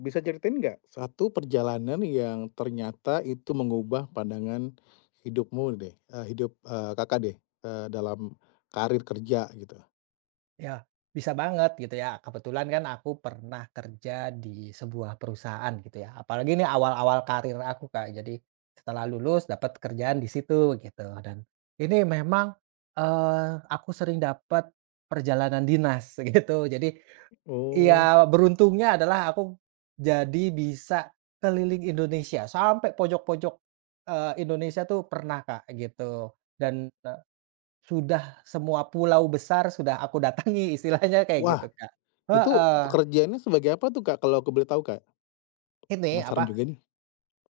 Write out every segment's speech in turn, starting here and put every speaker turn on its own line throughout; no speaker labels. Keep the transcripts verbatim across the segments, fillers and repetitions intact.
Bisa ceritain nggak satu perjalanan yang ternyata itu mengubah pandangan hidupmu deh, eee, hidup, eee, Kakak deh, eee, dalam karir kerja gitu?
Ya, bisa banget gitu ya. Kebetulan kan aku pernah kerja di sebuah perusahaan gitu ya. Apalagi ini awal-awal karir aku, Kak. Jadi setelah lulus dapat kerjaan di situ gitu dan ini memang, eee, aku sering dapat perjalanan dinas gitu. Jadi
Oh.
ya beruntungnya adalah aku jadi bisa keliling Indonesia, sampai pojok-pojok, eee, Indonesia tuh pernah, Kak, gitu. Dan sudah semua pulau besar sudah aku datangi istilahnya kayak
Wah,
gitu, Kak.
itu
Heeh,
pekerjaannya sebagai apa tuh, Kak, kalau aku boleh tahu, Kak?
ini
Penasaran
apa,
juga nih.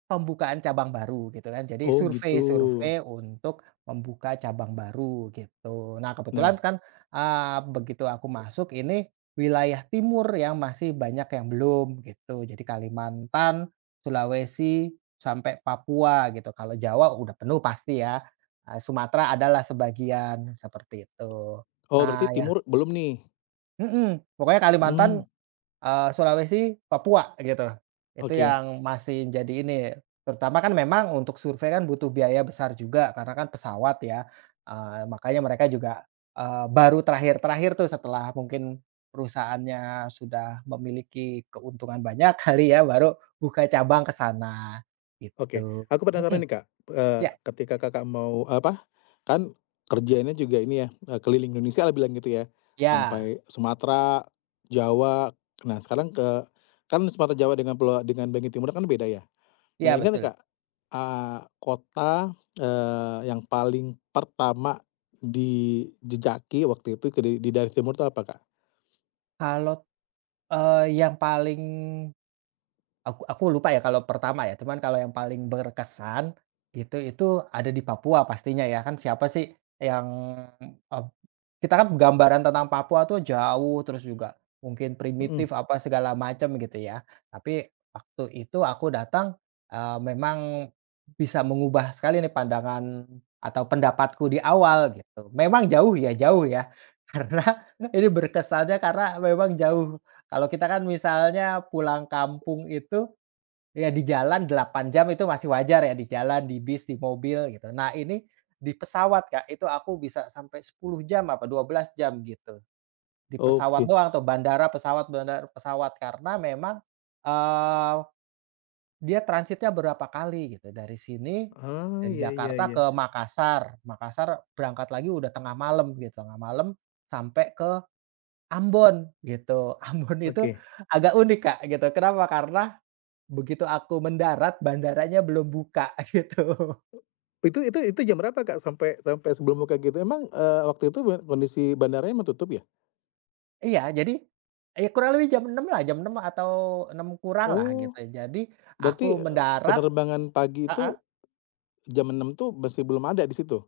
pembukaan cabang baru gitu kan. Jadi
Oh gitu.
survei-survei untuk membuka cabang baru gitu. Nah kebetulan
Nah,
kan, eee, begitu aku masuk ini wilayah timur yang masih banyak yang belum gitu. Jadi Kalimantan, Sulawesi, sampai Papua gitu. Kalau Jawa udah penuh pasti ya, eee, Sumatera adalah sebagian, seperti itu.
oh berarti
Nah, ya,
timur belum nih?
mhm, pokoknya Kalimantan,
Hmm.
eee, Sulawesi, Papua gitu. Itu
Oke.
yang masih jadi ini, terutama kan memang untuk survei kan butuh biaya besar juga karena kan pesawat ya, eee, makanya mereka juga, eee, baru terakhir-terakhir tuh setelah mungkin perusahaannya sudah memiliki keuntungan banyak kali ya, baru buka cabang ke sana,
Oke,
gitu.
aku penasaran
Mhm,
nih, Kak, eee,
ya
ketika Kakak mau apa, kan kerjanya juga ini ya, eee, keliling Indonesia lah bilang gitu ya,
ya,
sampai Sumatera, Jawa. Nah, sekarang, Mhm. ke kan Sumatera Jawa dengan pulau dengan Bangi Timur kan beda ya. Nah,
iya,
ingat nggak,
betul.
Kak, eee, kota, eee, yang paling pertama dijejaki waktu itu ke di di dari timur itu apa, Kak?
Kalau, eee, yang paling Aku aku lupa ya kalau pertama ya, cuman kalau yang paling berkesan gitu, itu ada di Papua pastinya ya, kan siapa sih yang, eee, kita kan gambaran tentang Papua tuh jauh, terus juga mungkin
Mhm.
primitif, apa segala macam gitu ya. Tapi waktu itu aku datang, eee, memang bisa mengubah sekali nih pandangan atau pendapatku di awal gitu. Memang jauh ya, jauh ya, karena ini berkesannya karena memang jauh. Kalau kita kan misalnya pulang kampung itu, ya di jalan delapan jam itu masih wajar ya, di jalan, di bis, di mobil gitu. Nah ini di pesawat Kak, itu aku bisa sampai sepuluh jam apa dua belas jam gitu. Di pesawat
Oke.
doang tuh, bandara, pesawat, bandara, pesawat. Karena memang, eee, dia transitnya berapa kali gitu, dari sini,
Oh,
dari
iya iya
Jakarta
iya.
ke Makassar. Makassar berangkat lagi udah tengah malam gitu, tengah malam sampai Ambon gitu. Ambon itu
Oke.
agak unik, Kak, gitu. Kenapa? Karena begitu aku mendarat bandaranya belum buka gitu.
Itu itu itu jam berapa, Kak, sampai sampai sebelum buka gitu? Emang, eee, waktu itu be kondisi bandaranya emang tutup ya?
Iya, jadi ya kurang lebih jam enam lah, jam enam atau enam kurang lah
Oh,
gitu. Jadi aku
berarti, eee,
mendarat.
penerbangan pagi itu jam enam tuh masih belum ada di situ?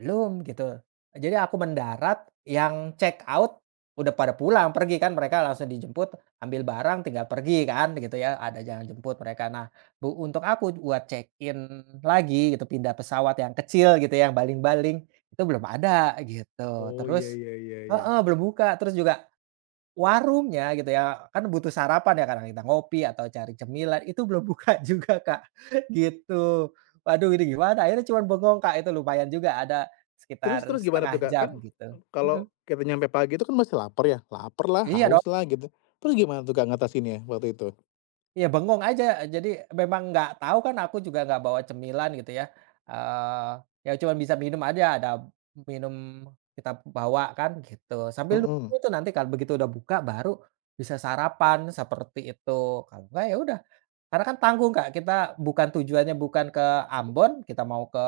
Belum gitu. Jadi aku mendarat, yang check out udah pada pulang, pergi kan mereka langsung dijemput, ambil barang tinggal pergi kan gitu ya, ada yang jemput mereka. Nah, bu untuk aku buat check-in lagi gitu, pindah pesawat yang kecil gitu, yang baling-baling, itu belum ada gitu.
Oh, iya
Terus
iya iya iya.
heeh, belum buka, terus juga warungnya gitu ya, kan butuh sarapan ya kadang kita ngopi atau cari cemilan, itu belum buka juga, Kak, gitu. Waduh ini gimana, akhirnya cuma bengong, Kak, itu lumayan juga ada
Terus
sekitar
terus gimana
setengah
tuh, Kak?
jam
Kan,
gitu.
eh,
Mhm.
kalau kita nyampe pagi itu kan masih lapar ya, laparlah,
Iya.
hauslah, gitu. Terus gimana tuh, Kak, ngatasinnya waktu itu?
Iya bengong aja, jadi memang nggak tahu kan aku juga nggak bawa cemilan gitu ya, eee, ya cuman bisa minum aja, ada minum kita bawa kan gitu, sambil nunggu
Mhm.
itu nanti kan begitu udah buka baru bisa sarapan seperti itu, kalau nggak ya udah. Karena kan tanggung Kak, kita bukan tujuannya bukan ke Ambon, kita mau ke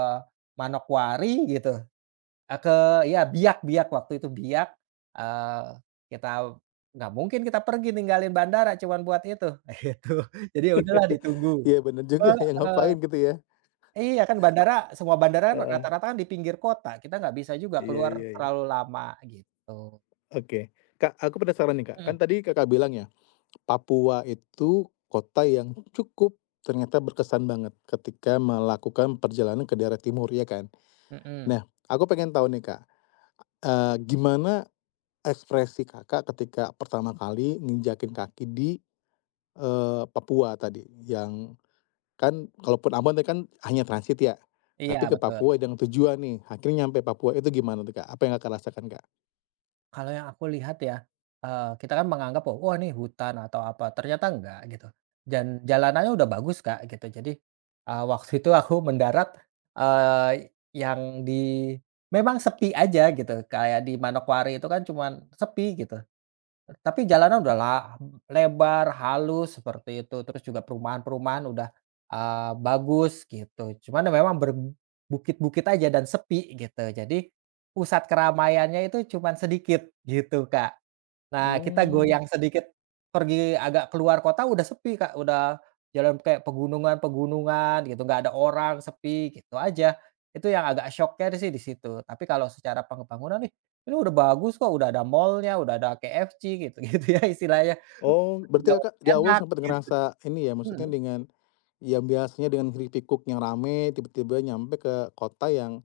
Manokwari gitu. Eee, ke ya Biak, Biak, waktu itu Biak, eee, kita nggak mungkin kita pergi ninggalin bandara cuman buat itu, gitu. Jadi ya udahlah ditunggu.
Iya bener juga ya,
Heeh.
ngapain gitu ya?
Iya, kan bandara semua bandara kan
Heeh,
rata-rata kan di pinggir kota, kita nggak bisa juga
iya
keluar
iya iya.
terlalu lama gitu.
Oke, Kak, aku penasaran nih, Kak. Kan
Mhm
tadi Kakak bilang ya Papua itu kota yang cukup ternyata berkesan banget ketika melakukan perjalanan ke daerah timur, ya kan?
mhm.
Nah, aku pengen tahu nih, Kak, eee, gimana ekspresi Kakak ketika pertama kali nginjakin kaki di, eee, Papua tadi? Yang kan kalaupun Ambon tadi kan hanya transit ya,
Iya,
tapi ke
betul.
Papua dengan tujuan nih, akhirnya nyampe Papua itu gimana tuh, Kak? Apa yang Kakak rasakan, Kak?
Kalau yang aku lihat ya, eee, kita kan menganggap, oh, wah, nih hutan atau apa, ternyata enggak gitu. Dan jalanannya udah bagus, Kak, gitu. Jadi, eee, waktu itu aku mendarat, eee, yang di memang sepi aja gitu, kayak di Manokwari itu kan cuman sepi gitu. Tapi jalanan udah la lebar, halus seperti itu, terus juga perumahan-perumahan udah, eee, bagus gitu. Cuman ya memang berbukit-bukit aja dan sepi gitu. Jadi pusat keramaiannya itu cuman sedikit gitu, Kak. Nah, kita
Mmm.
goyang sedikit, pergi agak keluar kota udah sepi, Kak, udah jalan kayak pegunungan-pegunungan gitu, nggak ada orang, sepi, gitu aja. Itu yang agak syoknya sih di situ. Tapi kalau secara pembangunan nih, ini udah bagus kok, udah ada mall-nya, udah ada K F C gitu-gitu ya istilahnya,
Oh,
udah
berarti Kakak di awal
enak
sempat
gitu.
ngerasa ini ya,
Mhm,
maksudnya dengan yang biasanya dengan keripik-Cook yang rame, tiba-tiba nyampe ke kota yang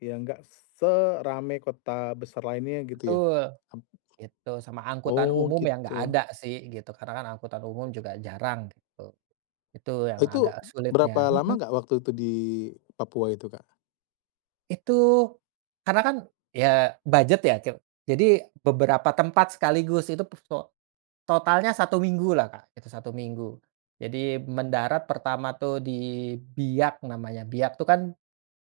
ya nggak serame kota besar lainnya gitu ya?
betul,
Ap
gitu. Sama angkutan
oh
umum yang nggak
gitu.
ada sih gitu, karena kan angkutan umum juga jarang gitu. Itu
Oh,
yang
itu
agak sulitnya,
berapa lama
mhm.
nggak waktu itu di Papua itu, Kak?
Itu karena kan ya budget ya, kit jadi beberapa tempat sekaligus itu pes to totalnya 1 minggulah, Kak, itu satu minggu. Jadi mendarat pertama tuh di Biak namanya, Biak tuh kan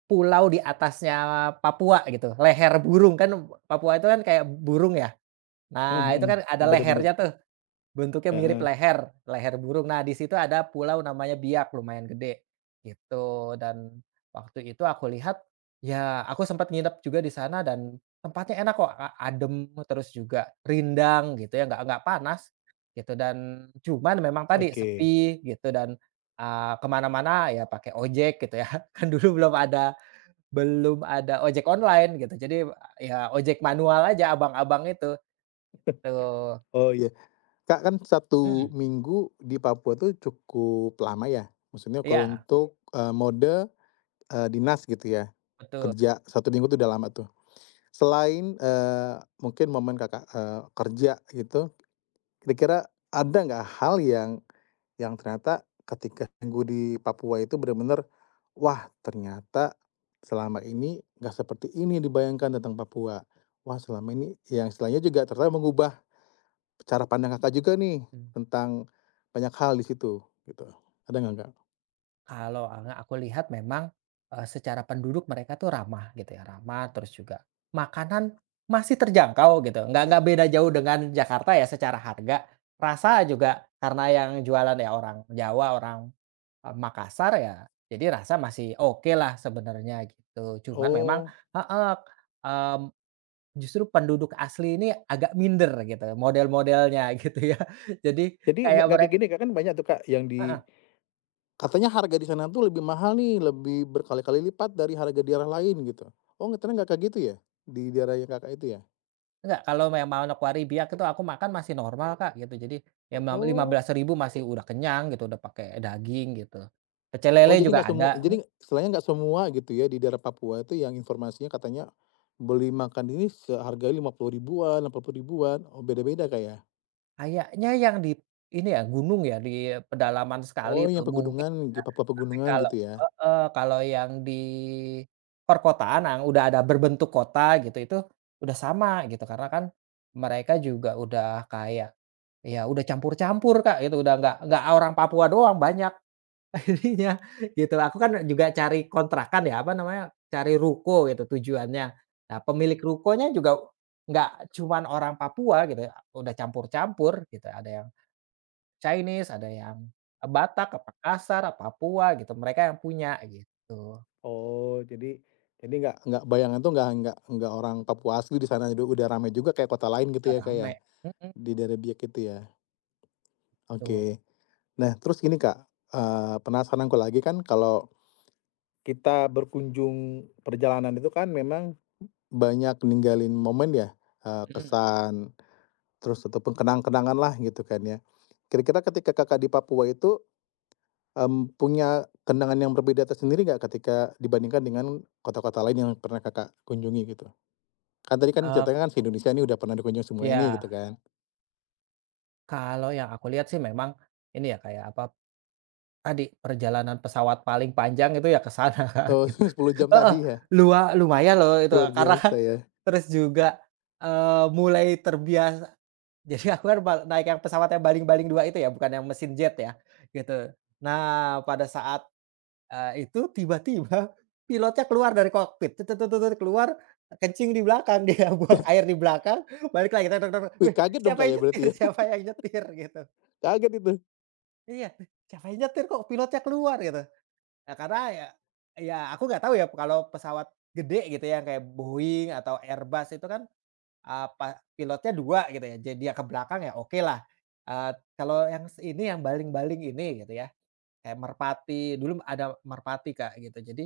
pulau di atasnya Papua gitu, leher burung kan Papua itu kan kayak burung ya.
Mhm
Nah itu kan ada
mhm, bener bener,
lehernya tuh. Bentuknya mirip
heeh,
leher, leher burung. Nah, di situ ada pulau namanya Biak, lumayan gede, gitu. Dan waktu itu aku lihat, ya aku sempat nginep juga di sana dan tempatnya enak kok, a adem, terus juga rindang gitu ya, nggak nggak panas, gitu. Dan cuman memang tadi
oke.
sepi gitu dan, eee, ke mana ya pakai ojek gitu ya. Kan dulu belum ada belum ada ojek online gitu, jadi ya ojek manual aja, abang-abang itu, tuh.
Oh iya, Kak, kan satu
Mhm,
minggu di Papua tuh cukup lama ya? Maksudnya kalau
iya,
untuk, eee, mode, eee, dinas gitu ya?
betul.
Kerja satu minggu tuh udah lama tuh. Selain, eee, mungkin momen Kakak, eee, kerja gitu, kira-kira ada nggak hal yang yang ternyata ketika tinggal di Papua itu benar-benar, "Wah, ternyata selama ini nggak seperti ini yang dibayangkan tentang Papua. Wah, selama ini," yang istilahnya juga ternyata mengubah cara pandang Kakak juga nih tentang banyak hal di situ gitu, ada nggak, Kak?
Kalau anga aku lihat memang, eee, secara penduduk mereka tuh ramah gitu ya, ramah terus juga makanan masih terjangkau gitu, nggak nggak beda jauh dengan Jakarta ya secara harga. Rasa juga karena yang jualan ya orang Jawa, orang, eee, Makassar ya, jadi rasa masih oke lah sebenarnya gitu. Cuman memang
Oh,
heeh, mmm, justru penduduk asli ini agak minder gitu model-modelnya gitu ya. Jadi
jadi nggak
kayak
nggak kayak
mereka.
gini, Kak, kan banyak tuh, Kak, yang di katanya harga di sana tuh lebih mahal nih, lebih berkali-kali lipat dari harga daerah lain gitu. Oh, ternyata nggak kayak gitu ya? Di daerahnya Kakak itu ya?
Enggak, kalau memang Nokuaribiak itu aku makan masih normal, Kak, gitu. Jadi ya ma lima
Oh.
belas ribu masih udah kenyang gitu, udah pakai daging gitu. Pecel
Oh,
lele
jadi
juga
nggak semua,
ada,
jadi
mmm,
istilahnya nggak semua gitu ya di daerah Papua itu yang informasinya katanya beli makan ini seharga lima puluh ribuan, rp puluh ribuan, oh beda-beda Kak ya?
kayaknya yang di ini ya gunung ya, di pedalaman sekali
Oh,
tuh
yang
mungkin,
pegunungan, di Papua
tapi
pegunungan
kalau
gitu ya?
heeh, kalau yang di perkotaan yang udah ada berbentuk kota gitu, itu udah sama gitu. Karena kan mereka juga udah kayak, ya udah campur-campur, Kak, gitu. Udah nggak nggak orang Papua doang, banyak. Akhirnya gitu, aku kan juga cari kontrakan ya, apa namanya, cari ruko gitu tujuannya. Nah, pemilik rukonya juga nggak cuman orang Papua gitu ya, udah campur-campur gitu, ada yang Chinese, ada yang eh, Batak, apa Kasar, apa Papua gitu, mereka yang punya gitu,
Oh, jadi jadi nggak Nggak bayangan tuh nggak nggak nggak orang Papua asli di sana udah udah ramai juga kayak kota lain gitu
udah
ya, Kak, ya?
rame. Mhm,
Di daerah Biak itu ya?
betul,
Oke. Nah, terus gini, Kak, eh, penasaran aku lagi kan kalau kita berkunjung perjalanan itu kan memang banyak ninggalin momen ya, eee,
mhm,
kesan, terus ataupun kenang lah gitu kan ya. Kira-kira ketika Kakak di Papua itu, mmm, punya kenangan yang berbeda tersendiri nggak ketika dibandingkan dengan kota-kota lain yang pernah Kakak kunjungi gitu? Kan tadi kan
eee,
ceritanya kan se-Indonesia ini udah pernah dikunjungi semua ini
ya
gitu kan.
kalau yang aku lihat sih memang ini ya, kayak apa tadi, perjalanan pesawat paling panjang itu ya ke sana, Kak,
Oh,
gitu.
sepuluh jam
Heeh,
tadi ya?
lua lumayan loh itu,
Luar
karena kan
biasa ya.
terus juga, eee, mulai terbiasa jadi aku kan pal naik yang pesawat yang baling-baling dua itu ya, bukan yang mesin jet ya, gitu. Nah, pada saat, eee, itu tiba-tiba pilotnya keluar dari kokpit, keluar, kencing di belakang dia, buang air di belakang, balik lagi,
Wih,
"Wih,
kaget dong,
siapa
Kak,
yang
ya berarti
nyetir
ya?
siapa yang nyetir?" Gitu.
Kaget itu?
Iya, "Siapa yang nyetir kok pilotnya keluar?" Gitu. Eee, karena ya ya aku nggak tahu ya kalau pesawat gede gitu ya, kayak Boeing atau Airbus itu kan, apa pilotnya dua gitu ya, jadi dia ke belakang ya okelah. Eee, kalau yang s ini yang baling-baling ini gitu ya, kayak merpati, dulu ada merpati, Kak, gitu. Jadi,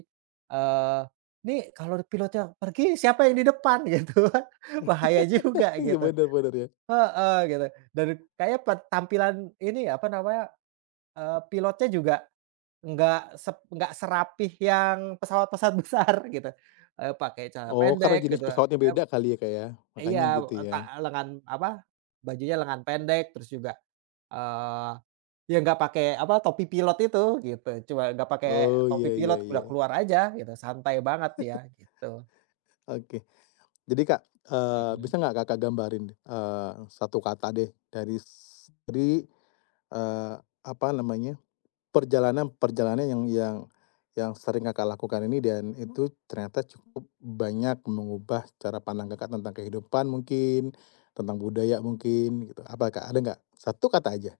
eee, nih kalau pilotnya pergi siapa yang di depan gitu kan, bahaya juga
Iya,
gitu.
benar-benar ya.
Heeh, gitu. Dan kayak pe tampilan ini apa namanya, eee, pilotnya juga Nggak sep nggak serapih yang pesawat-pesawat besar gitu, eee, pakai celana
Oh, karena
pendek
jenis
gitu,
pesawatnya
eee,
beda kali ya, Kak, ya?
iya,
Makanya gitu ya.
tak lengan apa, bajunya lengan pendek terus juga, eee, ya nggak pakai apa, topi pilot itu gitu, cuma nggak pakai
Oh,
topi
iya iya
pilot, udah
iya.
keluar aja gitu, santai banget dia gitu,
Oke. Jadi, Kak, eee,
mhm.
bisa nggak Kakak gambarin, eee, satu kata deh dari s dari, eee, apa namanya, perjalanan-perjalanan yang yang yang sering Kakak lakukan ini dan itu ternyata cukup banyak mengubah cara pandang Kakak tentang kehidupan mungkin, tentang budaya mungkin gitu. Apa, Kak, ada nggak? Satu kata aja?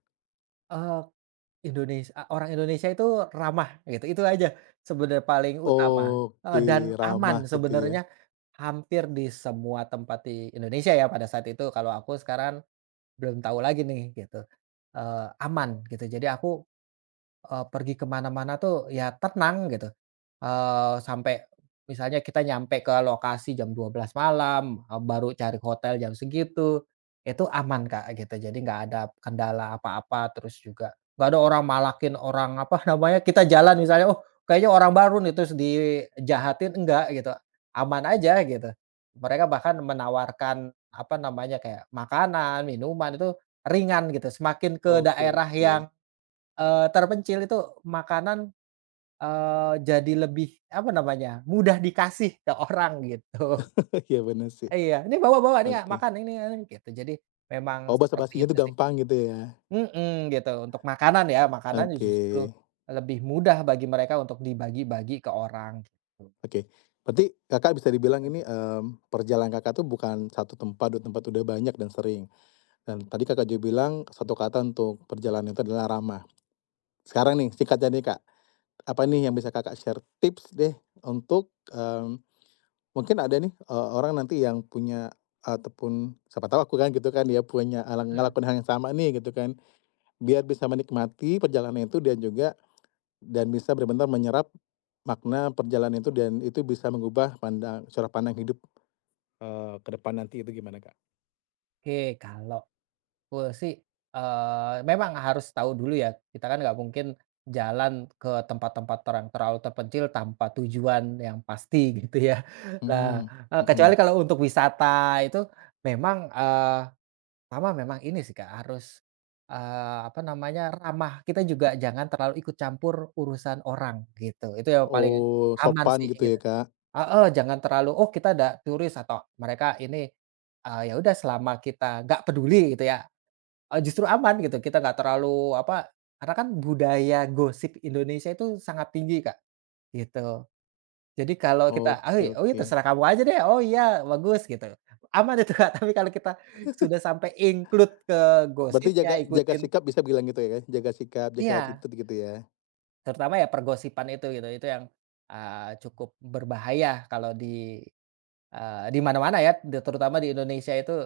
Indonesia a orang Indonesia itu ramah gitu, itu aja sebenar paling utama, heeh,
Oke,
dan
ramah
aman
gitu ya.
sebenarnya hampir di semua tempat di Indonesia ya pada saat itu, kalau aku sekarang belum tahu lagi nih gitu, eee, aman gitu. Jadi aku Eee, pergi ke mana-mana tuh ya tenang gitu, eee, sampai misalnya kita nyampe ke lokasi jam dua belas malam, eee, baru cari hotel jam segitu, itu aman Kak gitu. Jadi nggak ada kendala apa-apa, terus juga nggak ada orang malakin orang, apa namanya, kita jalan misalnya, "Oh kayaknya orang baru nih," terus dijahatin, enggak gitu, aman aja gitu. Mereka bahkan menawarkan, apa namanya, kayak makanan, minuman itu ringan gitu, semakin ke
Oke,
daerah
oke.
yang Eee, terpencil itu makanan, eee, jadi lebih, apa namanya, mudah dikasih ke orang gitu.
Iya benar sih.
Iya, "Ini bawa bawa, nih,
Oke.
makan ini ini," gitu. Jadi memang
Oh,
seperti
basa-basinya
itu
itu
sih
gampang gitu ya?
mhm, gitu. Untuk makanan ya, makanan
Oke.
justru lebih mudah bagi mereka untuk dibagi-bagi ke orang gitu.
Oke. Berarti Kakak bisa dibilang ini, mmm, perjalanan Kakak tuh bukan satu tempat, dua tempat, udah banyak dan sering. Dan tadi Kakak juga bilang satu kata untuk perjalanan itu adalah ramah. Sekarang nih singkatnya nih, Kak, apa nih yang bisa Kakak share tips deh untuk, mmm, mungkin ada nih, eee, orang nanti yang punya ataupun siapa tahu aku kan gitu kan, dia punya ala
Mhm,
ngelakuin hal yang sama nih gitu kan. Biar bisa menikmati perjalanan itu dan juga dan bisa benar-benar menyerap makna perjalanan itu dan itu bisa mengubah pandang cara pandang hidup, eee, ke depan nanti itu gimana, Kak?
oke kalau Full sih, eee, memang harus tahu dulu ya, kita kan nggak mungkin jalan ke tempat-tempat terang terlalu terpencil tanpa tujuan yang pasti gitu ya.
Mhm
Nah, eee,
mhm.
kecuali kalau untuk wisata itu memang, eee, pertama memang ini sih Kak, harus, eee, apa namanya, ramah. Kita juga jangan terlalu ikut campur urusan orang gitu, itu yang paling
Oh,
aman
sopan
sih
gitu ya,
gitu.
Kak?
Heeh, jangan terlalu, "Oh kita ada turis," atau mereka ini, eee, ya udah selama kita nggak peduli gitu ya, Eee, justru aman gitu, kita nggak terlalu apa, karena kan budaya gosip Indonesia itu sangat tinggi, Kak, gitu. Jadi kalau kita, "Ah,
Oke,
oh ya
oke.
terserah kamu aja deh," "Oh iya bagus," gitu. Aman itu, Kak, tapi kalau kita sudah sampai include ke
Berarti
gosip
jaga
ya
jaga
ikutin
sikap bisa bilang gitu ya, Kak? Jaga sikap, jaga
iya,
attitude gitu ya?
terutama ya pergosipan itu gitu, itu yang, eee, cukup berbahaya kalau di, eee, di mana-mana ya, terutama di Indonesia itu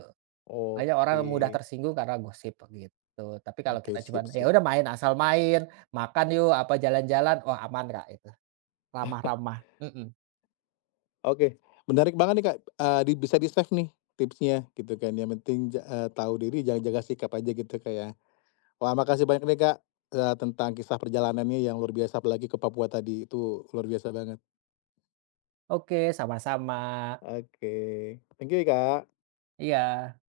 banyak orang
Oke.
mudah tersinggung karena gosip, gitu. Tapi kalau
Oke,
kita
sip
cuman, ya
sip.
udah main, asal main, makan yuk, apa jalan-jalan, wah aman Kak, itu. Ramah-ramah, mhm.
Oke, menarik banget nih, Kak, eee, di bisa di-save nih tipsnya gitu kan, yang penting ja eee, tahu diri, jangan jaga sikap aja gitu, kayak. Wah, makasih banyak nih, Kak, eee, tentang kisah perjalanannya yang luar biasa, apalagi ke Papua tadi, itu luar biasa banget.
Oke, sama-sama.
Oke. Thank you, ya Kak.
Iya.